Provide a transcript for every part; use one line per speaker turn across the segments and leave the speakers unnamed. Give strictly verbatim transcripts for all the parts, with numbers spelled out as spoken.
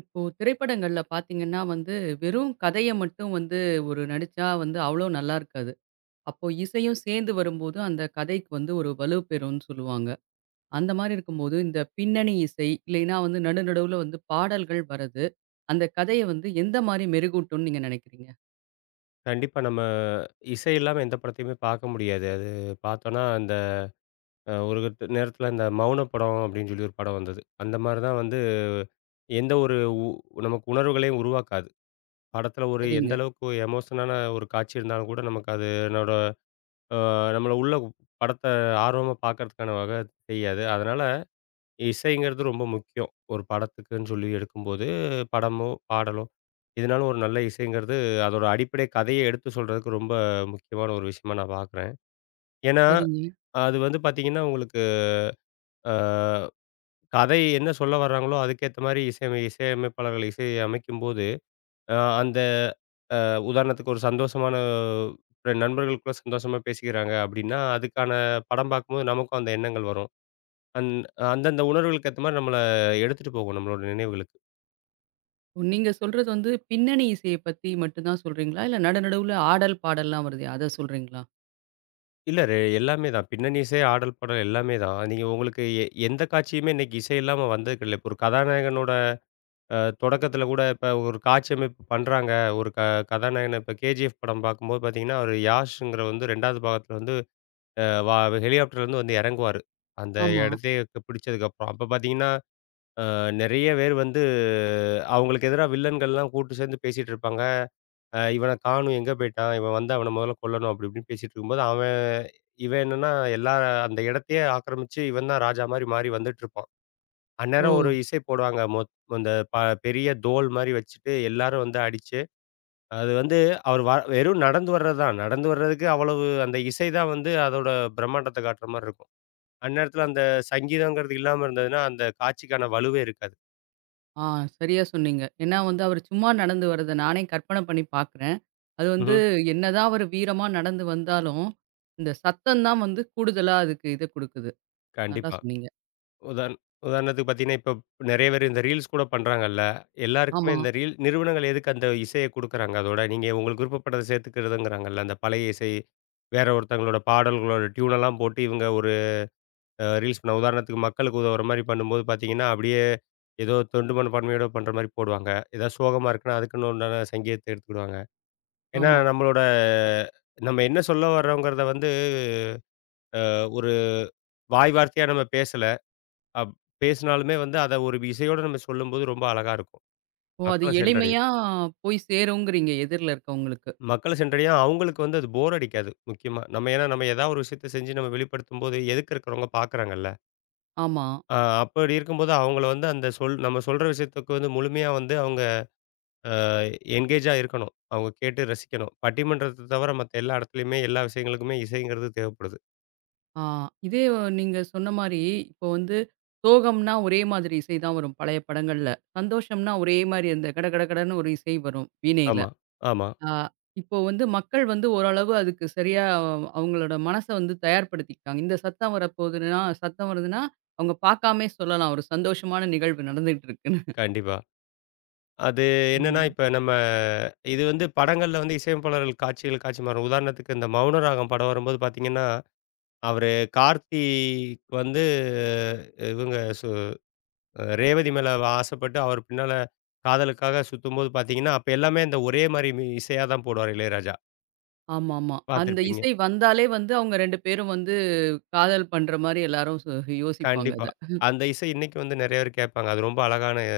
இப்போ திரைப்படங்கள்ல பார்த்தீங்கன்னா வந்து, வெறும் கதைய மட்டும் வந்து ஒரு நடிச்சா வந்து அவ்வளோ நல்லா இருக்காது. அப்போ இசையும் சேர்ந்து வரும்போது, அந்த கதைக்கு வந்து ஒரு வலு பெறும்னு சொல்லுவாங்க. அந்த மாரி இருக்கும்போது, இந்த பின்னணி இசை இல்லைன்னா வந்து நடு நடுவுல வந்து பாடல்கள் வரது, அந்த கதைய வந்து எந்த மாரி மெருகூட்டும்னு நீங்க நினைக்கிறீங்க?
கண்டிப்பா. நம்ம இசை இல்லாம எந்த படத்தையுமே பார்க்க முடியாது. அது பார்த்தோன்னா, அந்த அ ஒரு நேரத்தில இந்த மௌன படம் அப்டின்னு சொல்லி ஒரு படம் வந்தது. அந்த மாரி தான் வந்து எந்த ஒரு நமக்கு உணர்வுகளையும் உருவாக்காது. படத்தில ஒரு
சரிங்க,
எந்த அளவுக்கு எமோஷனான ஒரு காட்சி இருந்தாலும் கூட நமக்கு அதனோட அ நம்மள உள்ள படத்த ஆர்வமா பார்க்கறதுக்கான வகை செய்யாது. அதனால இசைங்கிறது ரொம்ப முக்கியம். ஒரு படத்துக்குன்னு சொல்லி எடுக்கும்போது படமோ, பாடலோ இதனால ஒரு நல்ல இசைங்கிறது அதோட அடிப்படை கதைய எடுத்து சொல்றதுக்கு ரொம்ப முக்கியமான ஒரு விஷயமா நான் பார்க்குறேன். ஏன்னா,
சரிங்க.
அது வந்து பார்த்தீங்கன்னா, உங்களுக்கு அ கதை என்ன சொல்ல வராங்களோ, அதுக்கேத்த மாரி இசையமை இசையமைப்பாளர்கள் இசையை அமைக்கும்போது, அ அந்த உதாரணத்துக்கு ஒரு சந்தோஷமான ரெ நண்பர்களுக்குள்ள சந்தோஷமா பேசிக்கிறாங்க அப்டின்னா, அதுக்கான படம் பார்க்கும்போது நமக்கும் அந்த எண்ணங்கள் வரும். அந் அந்தந்த உணர்வுகளுக்கு ஏத்த மாரி நம்மள எடுத்துட்டு போகும் நம்மளோட நினைவுகளுக்கு.
ஓ, நீங்க சொல்றது வந்து பின்னணி இசைய பத்தி மட்டும் தான் சொல்றீங்களா? இல்ல நடு நடுவுல ஆடல், பாடல்லாம் வருதே அத சொல்றீங்களா?
இல்ல ரெ எல்லாமே தான். பின்னணி இசை, ஆடல், பாடல் எல்லாமே தான். நீங்க உங்களுக்கு எ எந்த காட்சியுமே இன்னைக்கு இசை இல்லாம வந்தது கிடையாது. ஒரு கதாநாயகனோட அ தொடக்கத்தில கூட இப்ப ஒரு காட்சியமைப்பு பண்றாங்க. ஒரு க கதாநாயகன இப்ப கேஜிஎஃப் படம் பார்க்கும்போது பார்த்தீங்கன்னா, அவரு யாஷ்ங்கிற வந்து ரெண்டாவது பாகத்தில வந்து அ வா ஹெலிகாப்டர்லேருந்து வந்து இறங்குவாரு. அந்த
ஆமா.
இடத்தையே பிடிச்சதுக்கப்புறம். அப்ப பார்த்தீங்கன்னா, அ நெறைய பேர் வந்து அவங்களுக்கு எதிரா வில்லன்கள்லாம் கூட்டு சேர்ந்து பேசிட்டு இருப்பாங்க. அ "இவன காணும் எங்க போயிட்டான்? இவன் வந்து அவன முதல்ல கொல்லணும்." அப்படி இப்படின்னு பேசிட்டு இருக்கும்போது, அவன் இவன் என்னன்னா எல்லா அந்த இடத்தையே ஆக்கிரமிச்சு இவன் தான் ராஜா மாரி மாறி வந்துட்டுருப்பான்.
ஓ!
அந்நேரம் ஒரு இசை போடுவாங்க. மொத் அந்த ப பெரிய தோல் மாரி வச்சுட்டு எல்லாரும் வந்து அடிச்சு, அது வந்து அவர் வ வெறும் நடந்து வர்றது தான். நடந்து வர்றதுக்கு அவ்வளவு அந்த இசை தான் வந்து அதோட பிரம்மாண்டத்த காட்டுற மாரி இருக்கும். அந்நேரத்துல அந்த சங்கீதங்கிறது இல்லாம இருந்ததுன்னா, அந்த காட்சிக்கான வலுவே இருக்காது.
ஆ, சரியா சொன்னீங்க. ஏன்னா வந்து அவரு சும்மா நடந்து வரத நானே கற்பனை பண்ணி பார்க்குறேன். அது வந்து
ம்ஹ்ம்.
என்னதான் அவரு வீரமா நடந்து வந்தாலும், இந்த சத்தம் தான் வந்து கூடுதலா அதுக்கு இத குடுக்குது. நல்லா
கண்டிப்பா.
சொன்னீங்க.
உதாரண உதாரணத்துக்கு பார்த்தீங்கன்னா, இப்ப நெறைய பேர் இந்த ரீல்ஸ் கூட பண்றாங்கல்ல. எல்லாருக்குமே
ஆமா,
இந்த ரீல் நிறுவனங்கள் எதுக்கு அந்த இசைய குடுக்குறாங்க? அதோட நீங்க உங்களுக்கு விருப்பப்பட்டத சேர்த்துக்கிறதுங்கிறாங்கல்ல. அந்த பழைய இசை, வேற ஒருத்தவங்களோட பாடல்களோட டியூனெல்லாம் போட்டு இவங்க ஒரு அ ரீல்ஸ் பண்ண உதாரணத்துக்கு மக்களுக்கு உதவுற மாரி பண்ணும்போது பார்த்தீங்கன்னா, அப்படியே ஏதோ தொண்டு மனப்பான்மையோட பண்ற மாரி போடுவாங்க. ஏதாவது சோகமா இருக்குன்னா, அதுக்குன்னு உண்டான சங்கீதத்த எடுத்துக்கிடுவாங்க. ஏன்னா
ஆமா.
நம்மளோட நம்ம என்ன சொல்ல வர்றோங்கிறத வந்து ஒரு வாய் வார்த்தையா நம்ம பேசல. அப் பேசினாலுமே வந்து அத ஒரு இசையோட நம்ம சொல்லும்போது ரொம்ப அழகா இருக்கும்.
ஓ! அது
மக்கள சென்றடையும்.
எளிமையா போய் சேருங்கிறீங்க எதிர்ல இருக்கவங்களுக்கு.
மக்கள சென்றடையும் அவங்களுக்கு வந்து அது போர் அடிக்காது முக்கியமா. நம்ம ஏன்னா நம்ம ஏதாவது ஒரு விஷயத்த செஞ்சு நம்ம வெளிப்படுத்தும்போது எதுக்க இருக்கிறவங்க பார்க்குறாங்கல்ல.
ஆமா.
அ அப்படி இருக்கும்போது அவங்கள வந்து அந்த சொல் நம்ம சொல்ற விஷயத்துக்கு வந்து முழுமையா வந்து அவங்க அ என்கேஜா இருக்கணும். அவங்க கேட்டு ரசிக்கணும். பட்டிமன்றத்த தவிர மத்த எல்லா இடத்துலயுமே, எல்லா விஷயங்களுக்குமே இசைங்கிறது தேவைப்படுது.
ஆ இதே வ- நீங்க சொன்ன மாரி, இப்போ வந்து சோகம்னா ஒரே மாதிரி இசை தான் வரும் பழைய படங்கள்ல. சந்தோஷம்னா ஒரே மாரி அந்த கட கட கடன்னு ஒரு இசை வரும் வீணையில.
ஆமா, ஆமா.
ஆ, இப்போ வந்து மக்கள் வந்து ஓரளவு அதுக்கு சரியா அவ- அவங்களோட மனச வந்து தயார்படுத்திக்கிட்டாங்க. இந்த சத்தம் வரப்போகுதுன்னா சத்தம் வருதுன்னா, அவங்க பார்க்காமயே சொல்லலாம். ஒரு சந்தோஷமான நிகழ்வு நடந்துகிட்டு இருக்குன்னு.
கண்டிப்பா. அது என்னன்னா,
ம்.
இப்ப நம்ம இது வந்து படங்கள்ல வந்து இசையமைப்பாளர்கள் காட்சிகள் காட்சி மாறும். உதாரணத்துக்கு இந்த மௌனராகம் படம் வரும்போது பார்த்தீங்கன்னா, அவரு கார்த்தி வந்து இவங்க சு ரேவதி மேல ஆசைப்பட்டு அவர் பின்னால காதலுக்காக சுத்தும்போது பார்த்தீங்கன்னா, அப்ப எல்லாமே அந்த ஒரே மாரி மி இசையா தான் போடுவாரு இளையராஜா.
ஆமாமா. அந்த
பார்த்துருப்பீங்க.
இசை வந்தாலே வந்து அவங்க ரெண்டு பேரும் வந்து காதல் பண்ற மாரி எல்லாரும் ச யோசிப்பாங்க
கண்டிப்பா.
அத.
அந்த இசை இன்னைக்கு வந்து நெறைய பேர் கேட்பாங்க. அது ரொம்ப அழகான இ-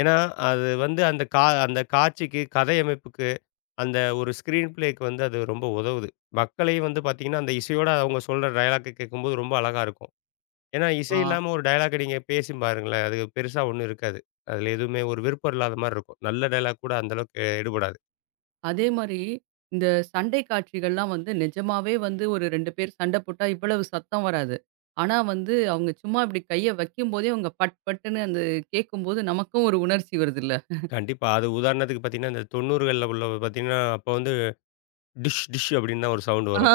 ஏன்னா, அது வந்து அந்த கா அந்த காட்சிக்கு, கதையமைப்புக்கு, அந்த ஒரு ஸ்க்ரீன் ப்ளேக்கு வந்து அது ரொம்ப உதவுது. மக்களையும் வந்து பார்த்தீங்கன்னா, அந்த இசையோட அவங்க சொல்ற டயலாக்க கேட்கும்போது ரொம்ப அழகா இருக்கும். ஏன்னா, இசை
ஆ.
இல்லாம ஒரு டயலாக்க நீங்க பேசி பாருங்களேன், அது பெருசா ஒண்ணும் இருக்காது. அதில எதுவுமே ஒரு விருப்பம் இல்லாத மாரி இருக்கும். நல்ல டயலாக் கூட அந்த அளவுக்கு எடுபடாது.
அதே மாரி, இந்த சண்டை காட்சிகள்லாம் வந்து நிஜமாவே வந்து ஒரு ரெண்டு பேர் சண்டை போட்டா இவ்வளவு சத்தம் வராது. ஆனா வந்து, அவங்க சும்மா இப்டி கைய வைக்கும்போதே அவங்க பட் பட்டுன்னு அந்த கேட்கும்போது நமக்கும் ஒரு உணர்ச்சி வருதுல்ல.
கண்டிப்பா. அது உதாரணத்துக்கு பார்த்தீங்கன்னா, இந்த தொண்ணூறுகள்ள உள்ள பார்த்தீங்கன்னா, அப்போ வந்து டிஷ் டிஷ் அப்படின்னு தான் ஒரு சவுண்ட்
ஆ,
வரும்.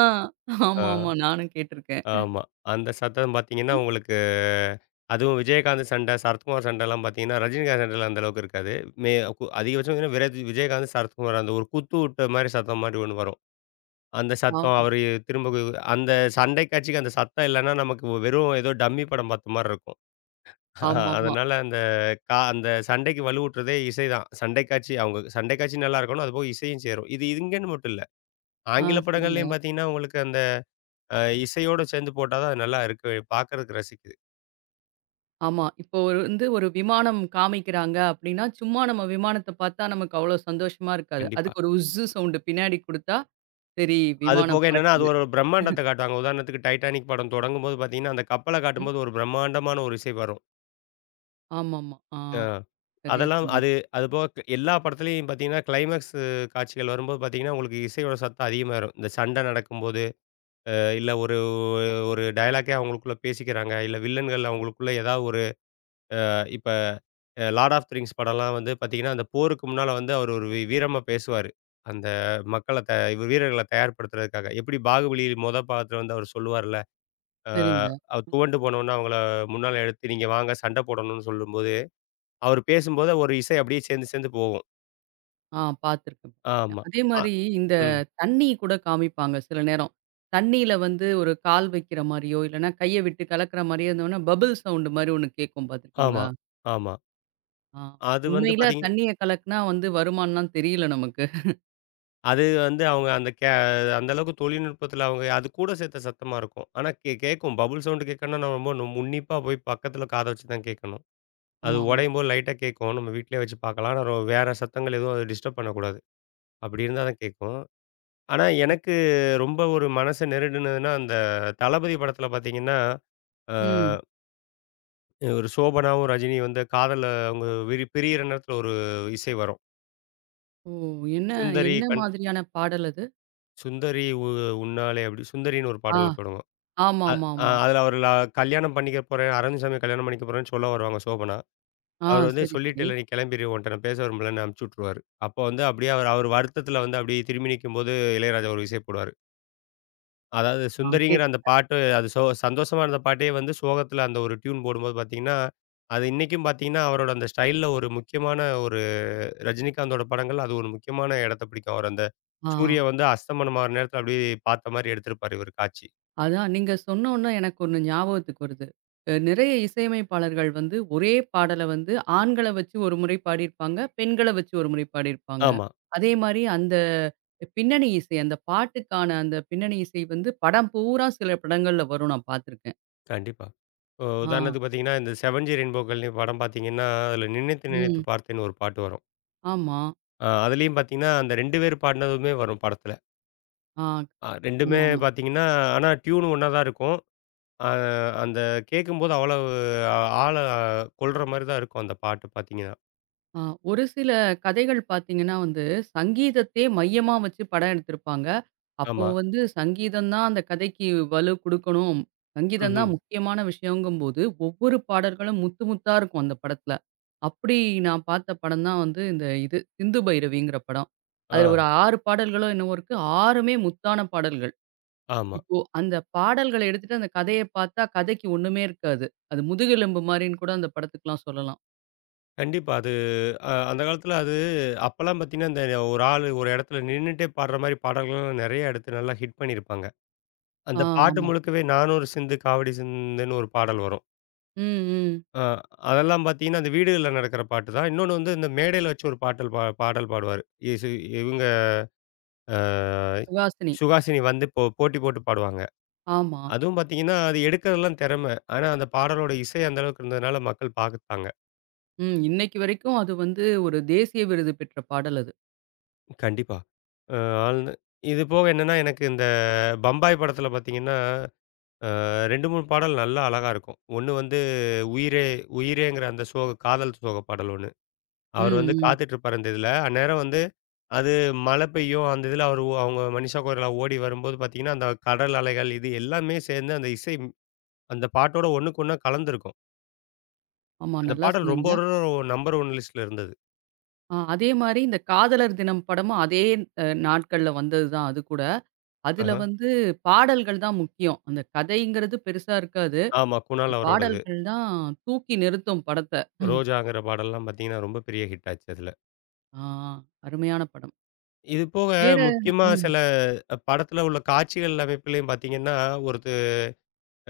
ஆ.
ஆமாமா. நானும் கேட்டுருக்கேன்.
ஆமா. அந்த சத்தம் பார்த்தீங்கன்னா, உங்களுக்கு அதுவும் விஜயகாந்த் சண்டை, சரத்குமார் சண்டைலாம் பார்த்தீங்கன்னா, ரஜினிகாந்த் சண்டைலாம் அந்த அளவுக்கு இருக்காது. மே கு அதிகபட்சம் பார்த்தீங்கன்னா, விரஜ் விஜயகாந்த், சரத்குமார் அந்த ஒரு குத்து விட்ட மாரி சத்தம் மாரி ஒண்ணு வரும். அந்த சத்தம்
ஆமா.
அவரு திரும்ப கு- அந்த சண்டை காட்சிக்கு அந்த சத்தம் இல்லன்னா, நமக்கு வெறும் ஏதோ டம்மி படம் பார்த்த மாரி இருக்கும். ஆஹ்
ஆமாமா.
அதனால அந்த கா அந்த சண்டைக்கு வலுவூட்டுறதே இசைதான். சண்டை காட்சி அவங்க சண்டை காட்சி நல்லா இருக்கணும். அதுபோக இசையும் சேரும். இது இங்கேன்னு மட்டும் இல்ல.
ஆ
ஆங்கில
சரிங்க.
படங்கள்லயும் பார்த்தீங்கன்னா, உங்களுக்கு அந்த அ இசையோட சேர்ந்து போட்டா தான் அது நல்லா இருக்கு. பார்க்கறதுக்கு ரசிக்குது.
ஆமா. இப்போ ஒரு வந்து ஒரு விமானம் காமிக்கிறாங்க அப்டின்னா, சும்மா நம்ம விமானத்த பார்த்தா நமக்கு அவ்ளோ சந்தோஷமா இருக்காது.
கண்டிப்பா.
அதுக்கு ஒரு உஸ்ஸு சவுண்டு பின்னாடி குடுத்தா, சரி
அது போக
விமானம்
என்னன்னா, அது
பறக்குது.
ஒரு பிரம்மாண்டத்த காட்டுவாங்க. உதாரணத்துக்கு டைட்டானிக் படம் தொடங்கும்போது பார்த்தீங்கன்னா, அந்த கப்பல
ம்.
காட்டும்போது ஒரு பிரம்மாண்டமான ஒரு இசை வரும்.
ஆமாமா. ஆ
அ
சரியா
அதெல்லாம்
சொன்னீங்க.
அது அதுபோக க் எல்லா படத்துலயும் பார்த்தீங்கன்னா, கிளைமேக்ஸ் காட்சிகள் வரும்போது பார்த்தீங்கன்னா, உங்களுக்கு இசையோட சத்தம் அதிகமா வரும். இந்த சண்டை நடக்கும்போது, இல்ல ஒரு ஒரு டயலாக்கே அவங்களுக்குள்ள பேசிக்கிறாங்க. இல்ல வில்லன்கள் அவங்களுக்குள்ள ஏதாவது ஒரு இப்ப அ லார்ட் ஆஃப் த ரிங்ஸ் படம்லாம் வந்து பார்த்தீங்கன்னா, அந்த போருக்கு முன்னால வந்து அவர் ஒரு வீ வீரமா பேசுவாரு. அந்த மக்கள த வீரர்கள தயார்படுத்துறதுக்காக. எப்படி பாகுபலி மொத பாகத்துல வந்து அவர் சொல்லுவார்ல, அ
சரிங்க.
அவர் துவண்டு போனோனே அவங்கள முன்னால எடுத்து "நீங்க வாங்க சண்ட போடணும்னு" சொல்லும்போது, அவர் பேசும்போது ஒரு இசை அப்படியே சேர்ந்து சேர்ந்து போகும்.
ஆ பார்த்துருக்கேன்.
ஆமா.
அதே
அ
மாரி இந்த
ம்.
தண்ணி கூட காமிப்பாங்க சில நேரம். தண்ணீல வந்து ஒரு கால் வைக்கிற மாரியோ, இல்லன்னா கைய விட்டு கலக்குற மாரியோ இருந்தோம்னா, பபிள் சவுண்ட் மாரி ஒண்ணு கேட்கும்
ஆமா,
பார்த்துருக்கீங்களா?
ஆமா.
ஆ
அது வந்து
உண்மையில
பார்த்தீங்க
தண்ணீய கலக்குனா வந்து வருமான்லாம் தெரியல நமக்கு.
அது வந்து அவங்க அந்த கே அந்த அளவுக்கு தொழில்நுட்பத்துல அவங்க அது கூட சேர்த்த சத்தமா இருக்கும். ஆனா கே கேட்கும். பபுள் சவுண்ட் கேட்கணும்னா நம்ம ரொம்ப நு உன்னிப்பா போய் பக்கத்துல காத வச்சு தான் கேட்கணும். அது
ஆமாமா.
உடையும்போது லைட்டா கேட்கும். நம்ம வீட்லயே வச்சு பார்க்கலாம். ஆனா, வேற சத்தங்கள் எதுவும் அத டிஸ்டர்ப் பண்ணக்கூடாது. அப்படி இருந்தா தான் கேட்கும். ஆனா, எனக்கு ரொம்ப ஒரு மனச நெருடுனதுன்னா, அந்த தளபதி படத்துல பார்த்தீங்கன்னா, அ
ம்.
ஒரு சோபனாவும், ரஜினியும் வந்து காதல்ல அவங்க விரி பிரியிற நேரத்துல ஒரு இசை வரும்.
ஓ! என்ன
சுந்தரி
என்ன
கண்
மாதிரியான பாடல் அது?
சுந்தரி உ உன்னாலே அப்படி சுந்தரின்னு ஒரு
ஆ.
பாடல்ல தொடங்கும். அ அ
ஆமாமாமா.
அதுல அவரு ல கல்யாணம் பண்ணிக்க போறேன், அரவிந்த் சாமிய கல்யாணம் பண்ணிக்க போறேன்னு சொல்ல வருவாங்க சோபனா.
ஆ
அவரு வந்து
சரி,
சொல்லிட்டு
சரி.
இல்ல, "நீ கிளம்பிரு. உன்ட்ட நான் பேச விரும்பலன்னு" அனுப்பிச்சு விட்டுருவாரு. அப்போ வந்து அப்படியே அவர் அவர் வருத்தத்தில வந்து அப்படியே திரும்பி நிக்கும்போது இளையராஜா ஒரு இசை போடுவாரு. அதாவது
ஆ
சுந்தரிங்கிற
கேட்
அந்த பாட்டு அது சோ சந்தோஷமா இருந்த பாட்டே வந்து சோகத்தில அந்த ஒரு டியூன் போடும்போது பார்த்தீங்கன்னா, அது இன்னைக்கும் பார்த்தீங்கன்னா, அவரோட அந்த ஸ்டைல்ல ஒரு முக்கியமான ஒரு ரஜினிகாந்தோட படங்கள் அது ஒரு முக்கியமான இடத்த பிடிக்கும். அவர் அந்த
ஆ.
சூரிய வந்து அஸ்தமனம் ஆகுற நேரத்தில அப்படியே பார்த்த மாரி எடுத்திருப்பாரு இவரு காட்சி.
அதான் நீங்க சொன்னோன்ன எனக்கு ஒண்ணு ஞாபகத்துக்கு வருது. அ நிறைய இசையமைப்பாளர்கள் வந்து ஒரே பாடல வந்து ஆண்கள வச்சு ஒரு முறை பாடியிருப்பாங்க. பெண்கள வச்சு ஒரு முறை பாடியிருப்பாங்க.
ஆமா,
அதே மாரி அந்த பின்னணி இசை, அந்த பாட்டுக்கான அந்த பின்னணி இசை வந்து படம் பூரா சில படங்கள்ல வரும் நான் பார்த்துருக்கேன்.
கண்டிப்பா. இப்போ
ஆ.
உதாரணத்துக்கு பார்த்தீங்கன்னா, இந்த "செவன்ஜி ரெயின்போக்கள்" படம் பார்த்தீங்கன்னா, அதில "நினைத்து நினைத்து
ம்.
பார்த்தேன்" ஒரு பாட்டு வரும்.
ஆமா.
ஆ அதுலயும் பார்த்தீங்கன்னா, அந்த ரெண்டு பேர் பாடுனதுமே வரும் படத்துல.
ஆ.
அ ரெண்டுமே
ஆமாமா.
பார்த்தீங்கன்னா, ஆனா டியூன் ஒண்ணா தான் இருக்கும். அ அந்த கேட்கும்போது அவ்வளவு ஆள கொள்ற மாரி தான் இருக்கும் அந்த பாட்டு பார்த்தீங்கன்னா.
ஆ, ஒரு சில கதைகள் பார்த்தீங்கன்னா வந்து, சங்கீதத்தையே மையமா வச்சு படம் எடுத்திருப்பாங்க. அப்போ
ஆமா.
வந்து சங்கீதம் தான் அந்த கதைக்கு வலு குடுக்கணும். சங்கீதம்
ம்ஹ்ம்.
தான் முக்கியமான விஷயங்கும்போது, ஒவ்வொரு பாடல்களும் முத்து முத்தா இருக்கும் அந்த படத்துல. அப்படி நான் பார்த்த படம் தான் வந்து இந்த இது சிந்து பைரவிங்கிற படம்.
ஆ
அதுல ஒரு ஆறு பாடல்களோ என்னவோ இருக்கு. ஆறுமே முத்தான பாடல்கள்.
ஆமா.
இப்போ அந்த பாடல்கள எடுத்துட்டு அந்த கதைய பார்த்தா கதைக்கு ஒண்ணுமே இருக்காது. அது முதுகெலும்பு மாரின்னு கூட அந்த படத்துக்குலாம் சொல்லலாம்.
கண்டிப்பா. அது அ அந்த காலத்துல அது அப்பலாம் பார்த்தீங்கன்னா, இந்த ஒரு ஆளு ஒரு இடத்துல நின்னுட்டே பாடுற மாரி பாடல்கள்லாம் நெறைய எடுத்து நல்லா ஹிட் பண்ணியிருப்பாங்க.
ஆ,
அந்த பாட்டு
ஆமா.
முழுக்கவே "நானொரு சிந்து காவடி சிந்துன்னு" ஒரு பாடல் வரும்.
ம், ம்.
அ அதெல்லாம் பார்த்தீங்கன்னா, அந்த வீடுகள்ல நடக்கிற பாட்டு தான். இன்னொன்னு வந்து இந்த மேடையில வச்சு ஒரு பாட்டல் பா பாடல் பாடுவாரு. இசு இவுங்க அ
சுஹாசினி.
சுஹாசினி வந்து போ போட்டி போட்டு பாடுவாங்க.
ஆமா.
அதுவும் பார்த்தீங்கன்னா, அது எடுக்கிறதெல்லாம் திறமை. ஆனா, அந்த பாடலோட இசை அந்த அளவுக்கு இருந்ததுனால மக்கள் பார்த்தாங்க.
ம். இன்னைக்கு வரைக்கும் அது வந்து ஒரு தேசிய விருது பெற்ற பாடல் அது.
கண்டிப்பா. அ ஆழ்ந்து இது போக என்னன்னா, எனக்கு இந்த பம்பாய் படத்தில பார்த்தீங்கன்னா, அ ரெண்டு, மூணு பாடல் நல்லா அழகா இருக்கும். ஒண்ணு வந்து "உயிரே "உயிரேங்கிற" அந்த சோக காதல் சோக பாடல் ஒண்ணு. அவர்
ம்,
வந்து
ம்.
காத்துட்டு இருப்பாரு அந்த இதில. அந்நேரம் வந்து அது மழை பெய்யும். அந்த இதில அவரு அவங்க மனிஷா கொய்ராலா ஓடி வரும்போது பார்த்தீங்கன்னா, அந்த கடல் அலைகள் இது எல்லாமே சேர்ந்து அந்த இசை ம்- அந்த பாட்டோட ஒண்ணுக்கு ஒண்ணா கலந்திருக்கும்.
ஆமா
அந்த
நல்லா
பாடல் ரொம்ப
சொன்னீங்க.
ஒரு நம்பர் ஒன் லிஸ்ட்ல இருந்தது.
ஆ அதே மாரி இந்த காதலர் தினம் படமும் அதே அ நாட்கள்ல வந்தது தான் அது கூட. அதுல
ஆஹ.
வந்து பாடல்கள் தான் முக்கியம். அந்த கதைங்கிறது பெருசா இருக்காது.
ஆமா.
இந்த
குணால் அவரோடது.
பாடல்கள் தான் தூக்கி நிறுத்தும் படத்த.
ரோஜாங்கிற பாடல்லாம் பார்த்தீங்கன்னா, ரொம்ப பெரிய ஹிட் ஆச்சு அதுல.
ஆ அருமையான படம்.
இது போக
வேற
முக்கியமா
ம்,
சில அஹ், படத்துல உள்ள காட்சிகள் அமைப்புலயும் பார்த்தீங்கன்னா, ஒருத்து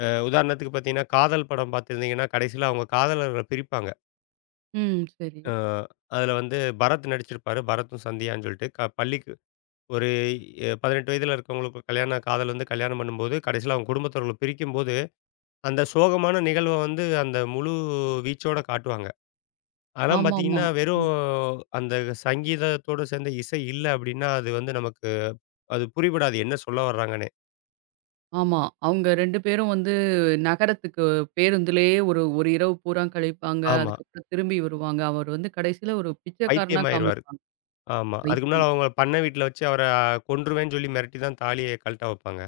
அ உதாரணத்துக்கு பார்த்தீங்கன்னா, காதல் படம் பார்த்திருந்தீங்கன்னா, கடைசியில அவங்க காதலர்கள பிரிப்பாங்க.
ம். சரி.
அ அதுல வந்து பரத் நடிச்சிருப்பாரு. பரத்தும் சந்தியான்னு சொல்லிட்டு க பள்ளி ஒரு எ பதினெட்டு வயதில இருக்கவங்களுக்கு கல்யாண காதல் வந்து கல்யாணம் பண்ணும்போது, கடைசியில அவங்க குடும்பத்தினர்கள பிரிக்கும்போது, அந்த சோகமான நிகழ்வ வந்து அந்த முழு வீச்சோட காட்டுவாங்க. அதெல்லாம்
ஆமாமா.
பார்த்தீங்கன்னா, வெறும் அந்த சங்கீதத்தோடு சேர்ந்த இசை இல்ல அப்படின்னா, அது வந்து நமக்கு அது புரிபடாது என்ன சொல்ல வர்றாங்கன்னே.
ஆமா. அவங்க ரெண்டு பேரும் வந்து நகரத்துக்கு பேருந்துலயே ஒரு ஒரு இரவு பூரா கழிப்பாங்க.
ஆமா.
அதுக்கப்புறம் திரும்பி வருவாங்க. அவர் வந்து கடைசியில ஒரு பிச்சைக்காரனா
பைத்தியமாயிருவாரு.
காமிப்பாங்க.
ஆமா. அதுக்கு முன்னால
பைத்தியம்.
அவங்க பண்ணை வீட்ல வச்சு அவர கொன்றுவேன்னு சொல்லி மிரட்டி தான் தாலிய கழட்ட வைப்பாங்க.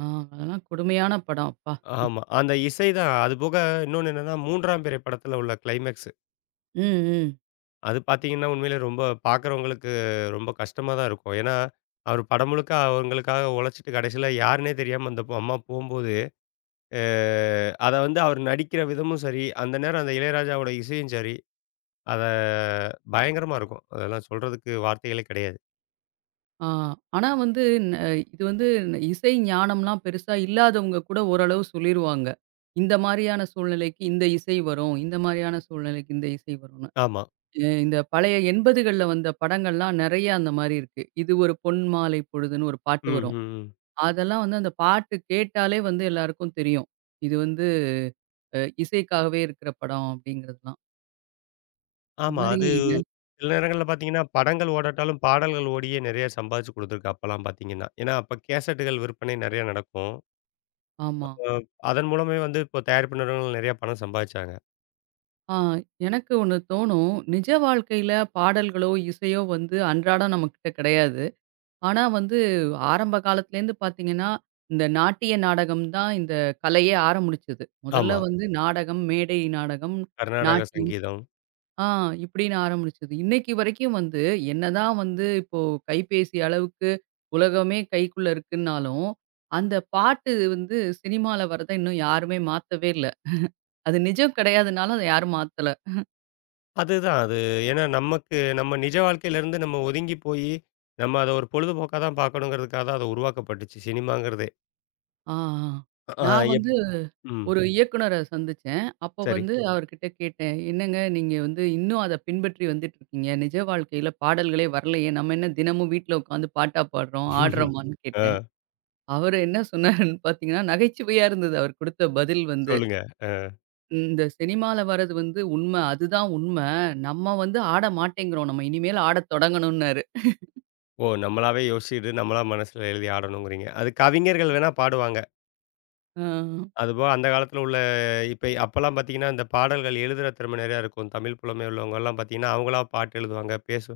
ஆ அதெல்லாம் கொடுமையான படம் அப்பா!
ஆமா. அந்த இசை தான். அதுபோக இன்னொன்னு என்னன்னா, மூன்றாம் பிறை படத்தில உள்ள கிளைமேக்ஸ்.
ம், ம்.
அது பார்த்தீங்கன்னா, உண்மையிலே ரொம்ப பார்க்குறவங்களுக்கு ரொம்ப கஷ்டமா தான் இருக்கும். ஏன்னா, அவர் படம் முழுக்க அவங்களுக்காக உழைச்சிட்டு கடைசியில யாருன்னே தெரியாம அந்த பொ அம்மா போம்போது, அ அத வந்து அவர் நடிக்கிற விதமும் சரி, அந்த நேரம் அந்த இளையராஜாவோட இசையும் சரி, அத பயங்கரமா இருக்கும். அதெல்லாம் சொல்றதுக்கு வார்த்தைகளே கிடையாது.
ஆ. ஆனா வந்து ந இது வந்து ந- இசை ஞானம்லாம் பெருசா இல்லாதவங்க கூட ஓரளவு சொல்லிருவாங்க. இந்த மாரியான சூழ்நிலைக்கு இந்த இசை வரும். இந்த மாரியான சூழ்நிலைக்கு இந்த இசை வரும்ன்னு.
ஆமா.
அ இந்த பழைய எண்பதுகள்ல வந்த படங்கள்லாம் நெறைய அந்த மாரி இருக்கு. இது ஒரு பொன் மாலை பொழுதுன்னு ஒரு
ம்,
பாட்டு
ம்,
வரும்.
ம்.
அதெல்லாம் வந்து அந்த பாட்டு கேட்டாலே வந்து எல்லாருக்கும் தெரியும். இது வந்து அ இசைக்காகவே இருக்கிற படம் அப்படிங்கிறதெல்லாம். இந்த
ஆமா.
மாரி
அது
இது
சில நேரங்கள்ல பார்த்தீங்கன்னா, படங்கள் ஓடாட்டாலும் பாடல்கள் ஓடியே நிறைய சம்பாதிச்சு கொடுத்துருக்கு அப்பலாம் பார்த்தீங்கன்னா. ஏன்னா, அப்ப கேசட்டுகள் விற்பனை நிறைய நடக்கும்.
ஆமா.
அ அதன் மூலமே வந்து இப்போ தயாரிப்பு நிறுவனங்கள் நிறைய பணம் சம்பாதிச்சாங்க.
ஆ எனக்கு ஒண்ணு தோணும். நிஜ வாழ்க்கையில பாடல்களோ, இசையோ வந்து அன்றாடம் நம்மகிட்ட கிடையாது. ஆனா வந்து ஆரம்ப காலத்துலேருந்து பார்த்தீங்கன்னா, இந்த நாட்டிய நாடகம் தான் இந்த கலையே ஆரம்பிச்சது.
ஆமா.
முதல்ல வந்து நாடகம், மேடை நாடகம்,
கர்நாடக
நாட்டியம்
சங்கீதம்.
ஆ இப்படின்னு ஆரம்பிச்சது. இன்னைக்கு வரைக்கும் வந்து, என்னதான் வந்து இப்போ கைபேசி அளவுக்கு உலகமே கைக்குள்ள இருக்குன்னாலும், அந்த பாட்டு வந்து சினிமால வர்றத இன்னும் யாருமே மாத்தவே இல்ல. அது நிஜம் கிடையாதுனாலும் அத யாரும் மாத்தல.
அதுதான் அது. ஏன்னா நமக்கு நம்ம நிஜ வாழ்க்கையிலேருந்து நம்ம ஒதுங்கி போயி, நம்ம அத ஒரு பொழுதுபோக்கா தான் பார்க்கணுங்கிறதுக்காக தான் அது உருவாக்கப்பட்டுச்சு சினிமாங்கிறதே.
ஆ, ஆ.
அ
நான்
எப்
வந்து
ம்.
ஒரு இயக்குனர சந்திச்சேன். அப்ப
சரி.
வந்து அவர்கிட்ட கேட்டேன். "என்னங்க நீங்க வந்து இன்னும் அத பின்பற்றி வந்துட்டுருக்கீங்க. நிஜ வாழ்க்கையில பாடல்களே வரலையே! நம்ம என்ன தினமும் வீட்ல உட்காந்து பாட்டா பாடுறோம், ஆடுறோமான்னு"
ஆ
கேட்டேன். அவரு என்ன சொன்னாருன்னு பார்த்தீங்கன்னா, நகைச்சுவையா இருந்தது அவர் குடுத்த பதில் வந்து.
சொல்லுங்க.
"இந்த சினிமால வர்றது வந்து உண்ம. அதுதான் உண்ம. நம்ம வந்து ஆட மாட்டேங்கிறோம். நம்ம இனிமேல் ஆடத் தொடங்கணும்னாரு."
ஓ! நம்மளாவே யோசிச்சுட்டு, நம்மளா மனசுல எழுதி ஆடணுங்கிறீங்க. அது கவிஞர்கள் வேணா பாடுவாங்க.
ஆ.
அதுபோக அந்த காலத்துல உள்ள இப்ப அப்பலாம் பார்த்தீங்கன்னா, இந்த பாடல்கள் எழுதுற திறமை நெறையா இருக்கும். தமிழ் புலமை உள்ளவங்கலாம் பார்த்தீங்கன்னா, அவங்களா பாட்டு எழுதுவாங்க, பேசு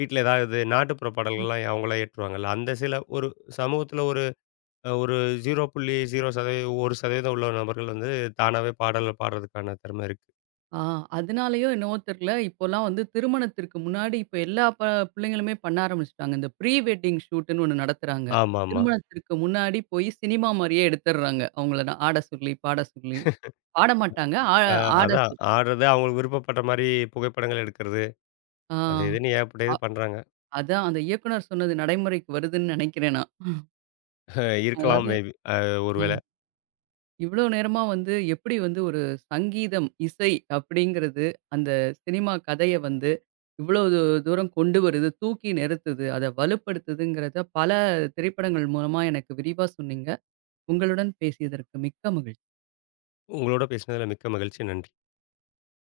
வீட்ல ஏதாவது நாட்டுப்புற
ம்.
பாடல்கள்லாம் அவங்களா இயற்றுவாங்கல்ல. அந்த சில ஒரு சமூகத்துல அ ஒரு பூஜ்ஜியம் புள்ளி பூஜ்ஜியம் சதவீதம் ஒரு சதவீதம் உள்ள நபர்கள் வந்து தானாவே பாடல பாடுறதுக்கான திறமை இருக்கு.
ஆ அதனாலயோ என்னவோ தெரியல, இப்போலாம் வந்து திருமணத்திற்கு முன்னாடி இப்ப எல்லா ப பிள்ளைங்களுமே பண்ண ஆரம்பிச்சுட்டாங்க. இந்த ப்ரீ வெட்டிங் ஷூட்ன்னு ஒண்ணு நடத்துறாங்க.
ஆமாமா.
திருமணத்திற்கு முன்னாடி போய் சினிமா மாரியே எடுத்துடுறாங்க. அவங்கள நான் ஆட சொல்லி, பாட சொல்லி. பாட மாட்டாங்க. ஆ
அ
ஆட
அதான்
சொல்லி.
ஆடுறது அவங்களுக்கு விருப்பப்பட்ட மாரி புகைப்படங்கள் எடுக்கிறது.
ஆ.
அது இதுன்னு ஏகப்பட்ட இது பண்றாங்க.
அதான் அந்த இயக்குனர் சொன்னது நடைமுறைக்கு வருதுன்னு நினைக்கிறேன் நான்.
அஹ் இருக்கலாம்
அதாவது
மேபி. அ
அ
ஒருவேளை.
இவ்ளோ நேரமா வந்து எப்படி வந்து ஒரு சங்கீதம், இசை அப்படிங்கிறது அந்த சினிமா கதைய வந்து இவ்வளோ தூ தூரம் கொண்டு வருது, தூக்கி நிறுத்துது, அத வலுப்படுத்துதுங்கிறத பல திரைப்படங்கள் மூலமா எனக்கு விரிவா சொன்னீங்க. உங்களுடன் பேசியதற்கு மிக்க மகிழ்ச்சி.
உங்களோட பேசினதுல மிக்க மகிழ்ச்சி. நன்றி.